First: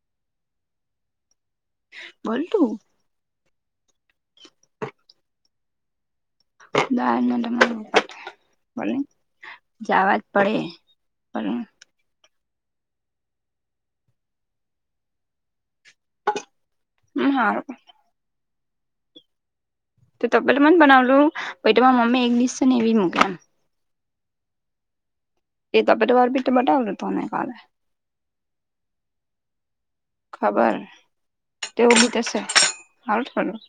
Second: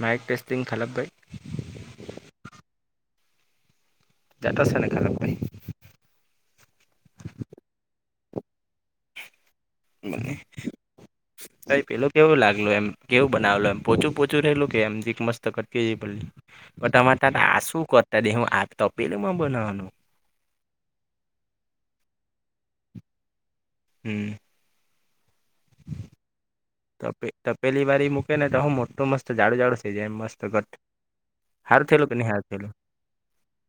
Mike testing ખલાપભાઈ બોલ ટું [unintelligible] [unintelligible] બોલની જાવા જ મને પડે બોલની તો પેલું કેવું લાગલુ એમ કેવું બનાવેલુ એમ પોચું પોચું રહેેલું કે એમીક મસ્ત કટકી જેવી પલી પ તમારે હમ તા ત હારું આસું કરતા દે હું આ તપેલુંમા બનાવવાનું તો તપેલી માજ બનાવલુ પહી ત માર મમ્મી એક ડીશ છે ને એવી મૂક એમ હમ. એ તપેલી વારુ બીટ બટાવલુ તને તપે કાલે [inaudible] તો હૂ મોટુ મસ્ત જાડુ જાડુ થય જાય મસ્ત ગત ખબર હારુ તેવું થેલુ બી કે ની થશે હારુ થેલુ હારું થયેલું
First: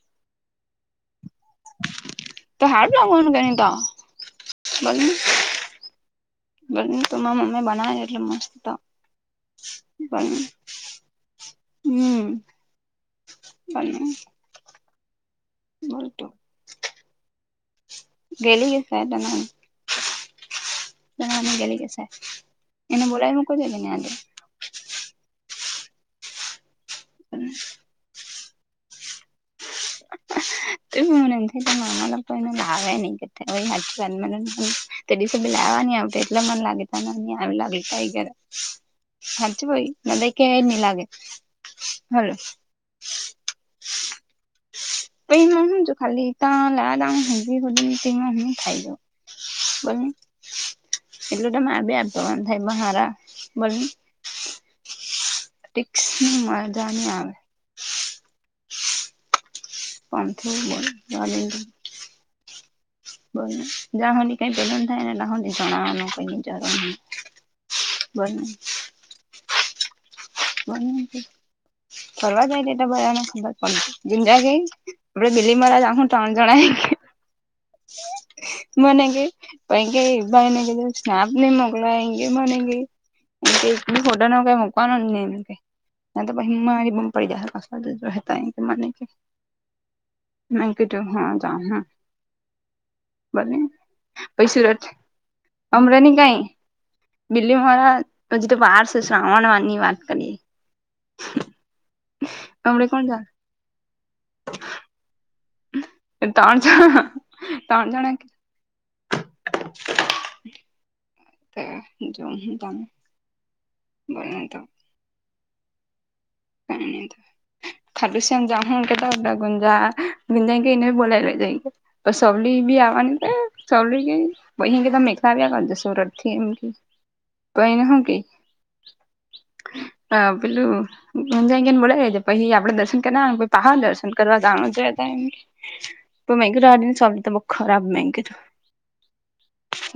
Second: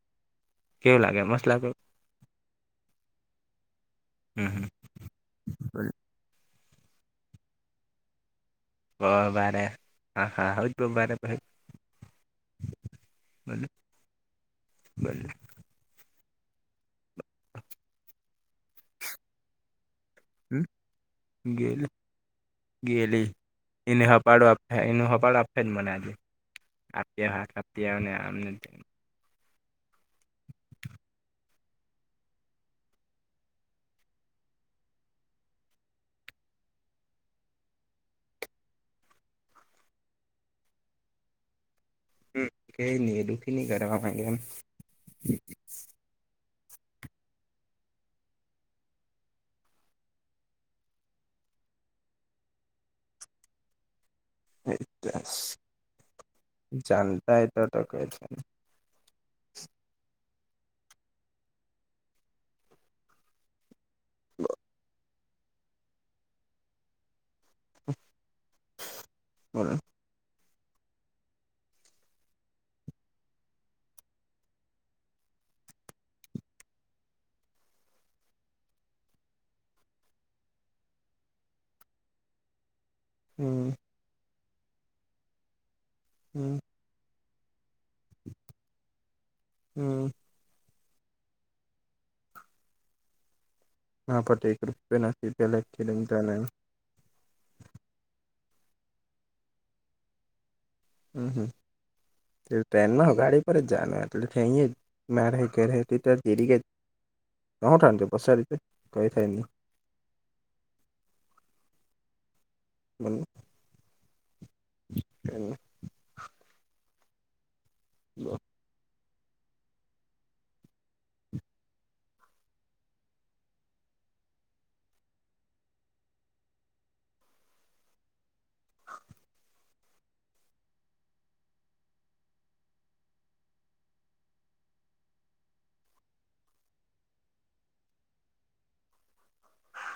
કેવું લાગે મસ લાગે તો હારું લાગવાનું કે ની તો હમ હમ [inaudible] બોલ ની ત મા મ્મમી બનાવે એટલુ મસ્ત વારે હા પણ હા હ વારે હમ [unintelligible] બને બોલતું ગેલી કે સાહેતને હમ ગે ગેલી કે સે એને ગેલી બોલાવી મૂકવા જોઈએ ને એને આજે હા પાડવા હ એનું હપાળુ આપહે બોલ જ મને [unintelligible] [inaudible] એ મને [inaudible] તે ડીસે બી લેવાની આવટે એટલે મન લાગે તાન [unintelligible] હાચુ ભાઈ નાદય કેહે ની લાગે હલો હ કેય ની એ દુઃખી ની કરવા માંગે એમ પહી હુ જ ખાલી તા લેવા [inaudible] [inaudible] એટલું તોરે બ આપવાનું થાયારા બ એ ની મજા ની આવે જાતા એ તો તો ક છે [unintelligible] જા હોલી કઈ પલન થાય ને ના હોને જણાાવનું કઈ જર ન બ બોલ. [unintelligible] ફરવા જાય ટેટ બધાને ખબર [unintelligible] આપડે બીલીમોરા જાહુ તણ જણા મને કેઈ એમ કેય ભાઈને કેજે સ્નેપ ની મોકલે એમ કે મને કેય એમ હમ કેય ફોટો મુકવાનો ની એમ કેય ને ત હમ પહી મારી બુમ જાહે રહેતા કે મને કે હમ મે કીધુ જો હ હ બને હ પ પહી સુરત એકૃપ નથી પ લખિડ જના બિલ્લી મારા હજી તો બાર છે શ્રાવણ વાર ની વાત કરીએ હમ હમ હમડે કોણ ટ્રેનમાં હો જાહે ગાડી પર જ જનું હો તો જ ના રહે કે તેટ્યારે ધરિક ત્રણ જણા ઘઉ ત્રણ થા થ જણા બસડ તો કઈ થાય નહી તે જો તનું [unintelligible] બમ [unintelligible] બને તો. એ. ખાટુ શ્યામ હ કેતાડા ગુંજા બજ એને બોલા લ જ તો સવલી ભી આવવાની ચવલી કે તો અહી કે ત મેલા આવ્યા કર સુરત થી એમ કે તો અને શું કે હા પેલું હુંજને બોલા રઈ છે પછ આપણે દર્શન ના પહાર દર્શ કરવા જણું છેમ તો મગ રાડી નને સતા બ ખરાબ મગ તો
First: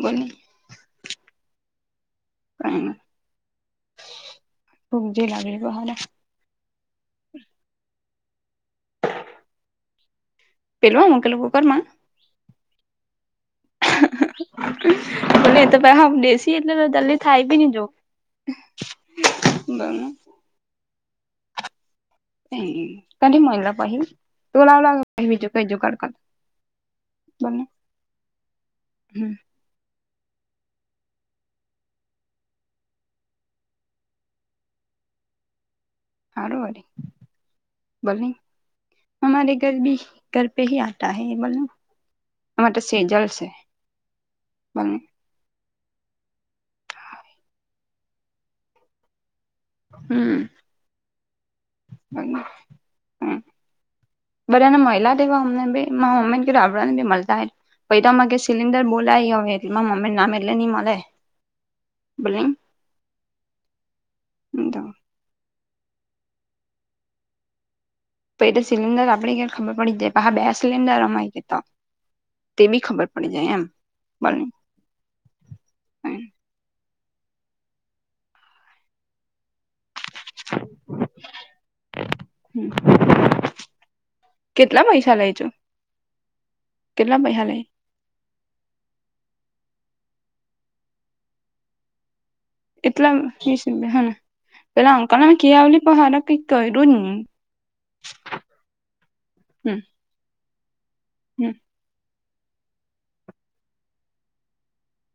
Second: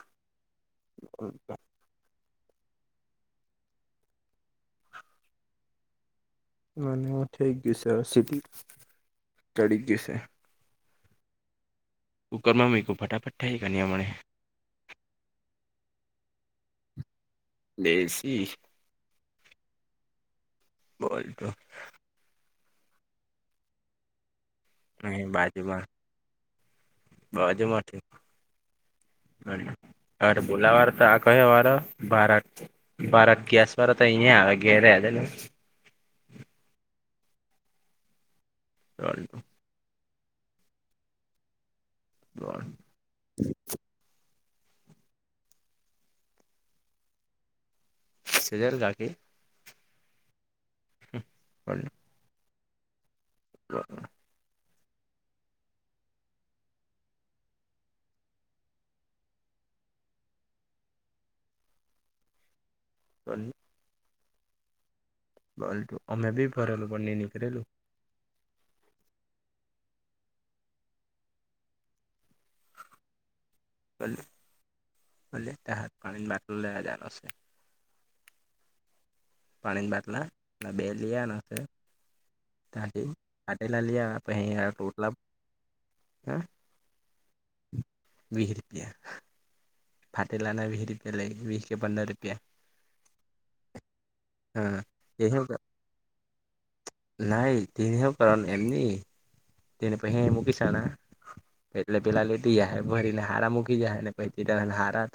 બો હકે ક [unintelligible] ખૂબ જી લાગે બ હા ના [unintelligible] અને થઇ ગયું છે સીધ ચડી ગયું છે પેલવા મકેલું કુકર માં. કુકરમાં મરી ખ ફટાફાટ થાય ગની મણેને. એ તો પ હ દસી એટલે જલ્દી થાય ભી નઈ જો દેશી બંધ. બય તો. હમ કઢી મળિલા પહી તું લવ લ બીજું કજુ બાજુમાં કડકત. બાજુમાંથી. અરે ભોલા વાર તો ક વાળ બારત. બારત ગેસ વા તો અહીયા આવે ગે રહેજે. સાર વારી ભોલે અમારે. ઘર ભી ઘર પે હ આતા હ મતલબ. બર. સેજલ છે બ સજલ ગાખી. હમ. હલ. હ હમ. હા. બર ને મહિલા હતાવા અમને બી મમ્મને રબડ ને બી મળતા. પે તોમાં સિલિન્ડર બોલાય હવે એટલેમાં મમ્મ નામ એટલે નઈ મળે. બોલો. પન હમ તો બલ્ટું અમે બી ભરેલું બને નીકળલું. પછ તો સિલિન્ડર આપે ક ખબર પડી જાય હા બે સિલિન્ડર અમાય ગ તો. તે બી ખબર પડી જાય એમ. બ બોલની બટ હત હમ્મ પાણી બાટલો લજનુંશે. પાણીન બાટલા ન બેલી આન તે- લઈ આવ્યા પછી કેટલા ટોટલા પૈસા લેજો. કેટલા પૈહા લઈ. વહી રૂપિયા. ફાતે લાના વીહ રૂપિયા લઈ વીસ કે પંદર રૂપિયા. એટલા હ વિસ રૂપિયા હમ હા પેલા અંકલ તે મેં કિયાવલી પણ હારા કઈક કર્યું જ ન. તેને હું કરવા એમ ની હમ્મ તેને પહી મૂકી શના એટલે પેલા લેટી જાયહે ભરીને હારા મૂકી જાય ને પ હારા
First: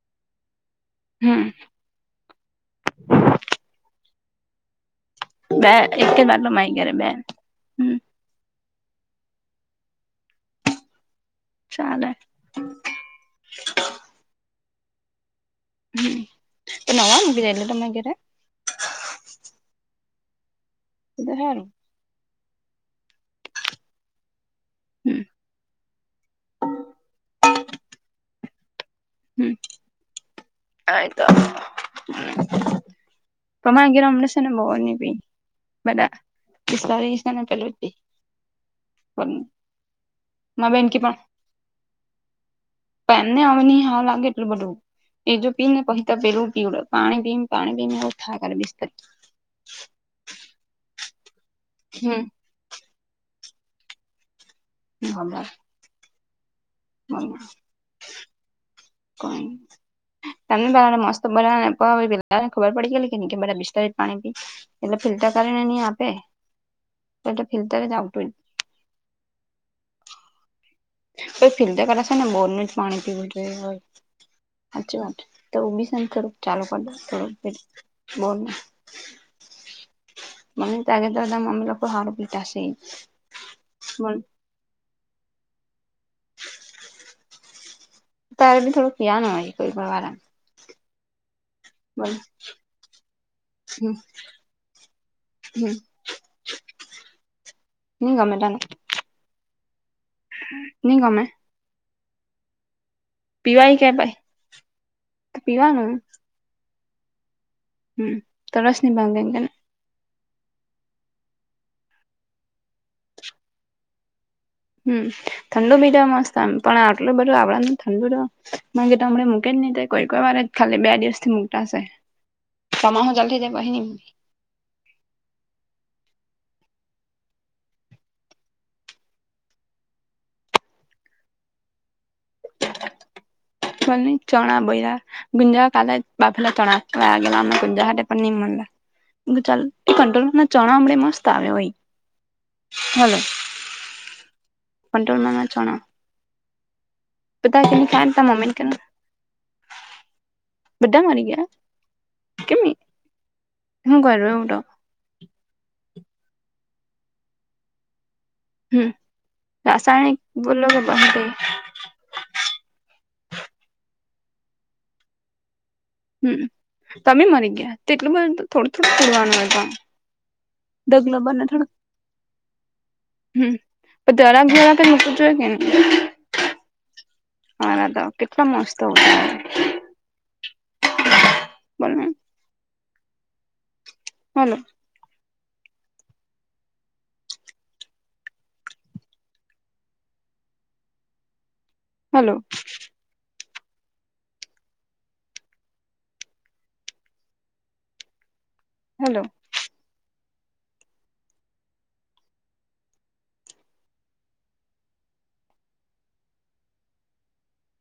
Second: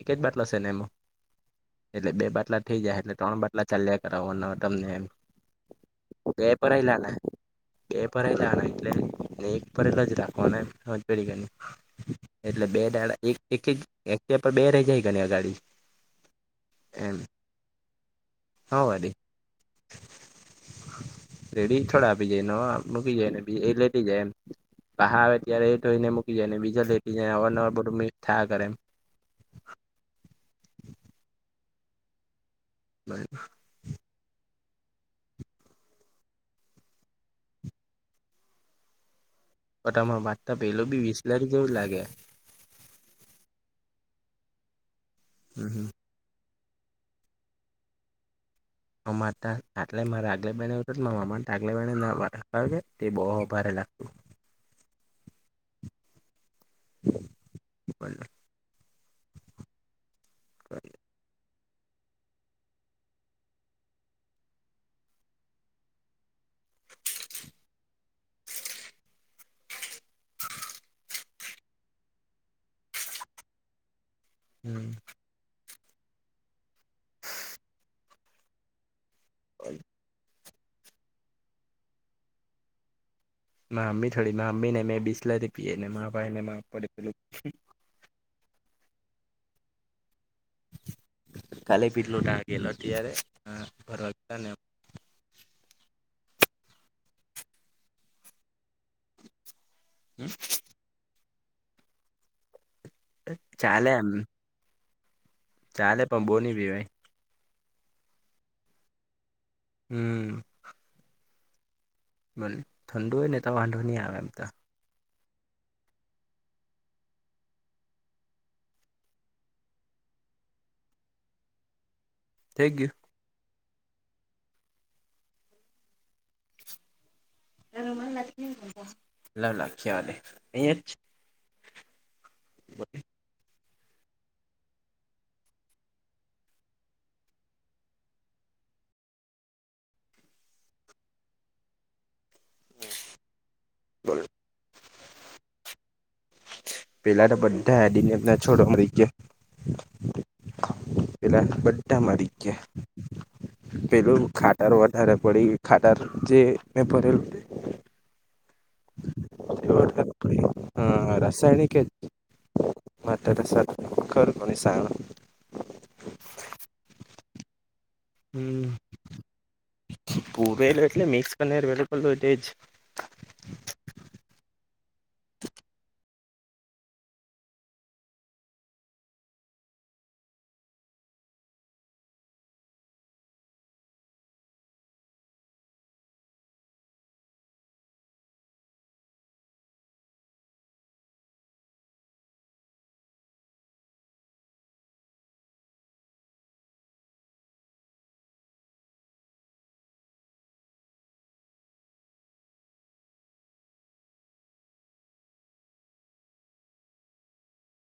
એક જ બાટલોશે ને એમાં. હમ. એટલે બે બાટલા થઈ જાય એટલે ત્રણ બાટલા ચાલ્યા કરાવવાના તમનેમ. બે એક જ બાટલો માય ગેરે બેન હમ. પર એ લ જાણા એટલે નને એક પર લ જ દખવાના પેડગની. ચાલે. એટલે બે દાડા એક એક એક બે રહી જાય ગ અગાડી. હ તો એમ નવા મગી જલ તો માગરે. હ વાડી એ તો સારું રેડી થોડ આપી જાય નવા મૂકી જાય ને બી એ લેટી જાય એમ. પહા હમ આવે ત્યારે એ તોઈને મૂકી જાય ને બીજા લેટી જાય અવારનવાર બધું મી થયા કરે એમ. હમ. આયતો [unintelligible] પમાંગેરે હમને છે ને મોહર ને પી બધા વિસ્તારી છે ને પેલું જી પન્ન બધામાં વાતતા પેલો બી વિસલેરી જેવું લાગે. પેનને આવે નહી હા લાગે એટલું બધું એ જો પી ને હમ પહી તો પેલું પીવડ પાણી પીન પાણી પીન એવું થાય કરે બિસ્તરી મા આટલે મારે આગલે બેહેનેત મામા તો આગલે બહેને ના હમ ભરા પાવલે તે બહુ ભારે લાગતું. ની ખબર. બહુ. [unintelligible] કોઈન તમને પલાને મસ્ત બલાને ખબર પડી ગેલી કે નઈ કે બધા બિસ્લરી પાણી પી એટલે ફિલ્ટર કરીને નહી આપે તો એટલે ફિલ્ટર જ આવતું. તોય ફીલતે કર છે ને બોરનું જ પાણી પીવું જોઈએ હોય સાચી વાત. તો ઓબીસન થોડુ ચાલુ કરતા થોડુ બોરનું. હોય. મને તારે તો તો અમે લોકો હારું પીતા હશે. મા અમ્મી થોડી મા અમી ને મેં બિસલરી પીએ ને મા ભાઈ ને માપ પડે પેલું તારે થોડું કયા નઈ હોય કોઈ પણ વાળા કાલે પીટલો ટાગે લો અત્યારે ફરવા તા ને હમ્મ ની ગમે તને. હમ્મ. ની ગમે. પીવાય કે ચાલે ભાઈ એમ. તો પીવાનું ચાલે પણ બોની પીવાય. હમ્મ તરસ નિ ભાંગે એમ. હમ્મ. ભલે ઠંડોને ત તો વાંધો ની આ આવેે એમ તો હમ્મ ઠંડુ બીજા મસ્તમ પણ આટલું બધું આપડા ઠંડુ તો હમે મૂકે જ નહિ કો ખાલી બે દિવથી મુકતા હશે થઈ ગયું તમહો જલથી જ પહી અ લખ્યા હલે અહિયા જ પણ ચણા ભૈરા ગુંજકાલ બાફીલા તણકલા ગે ગુંજાટ પણ ની મલે ચાલ એ કંટ ના ચણા અમડે મસ્ત આવ્યો હોય હલો જ કંટ્રોલનોણા ચણા પેલા તો કે બધા ની ખાય હડીને તાર ના મમ્મીને છોડ કે મળી ગયા. બધા મરી પેલા ગયા બા મારી કેમ ગયા હું કરું પેલું એવું તો ખાટાર વધારે પડી. ખાટાર જે ફ્લેરું હમ રાસાયણિક બોલો કે બંધ તને કેે માતા સા મુખર અને સારા હમ્મ તમે મરી ગયા તેટલું બન હમ થોડું થોડું પડવાનું પૂરેલું એટલે દગલ મિક્સ બને કરીને થોડ અવેલેબલ હોય તે જ હમ્મ દરા જરા કઈ મૂકવું જોએ કે ન હા કેટલા મસ્ત હોય બને હલો હલો હલો.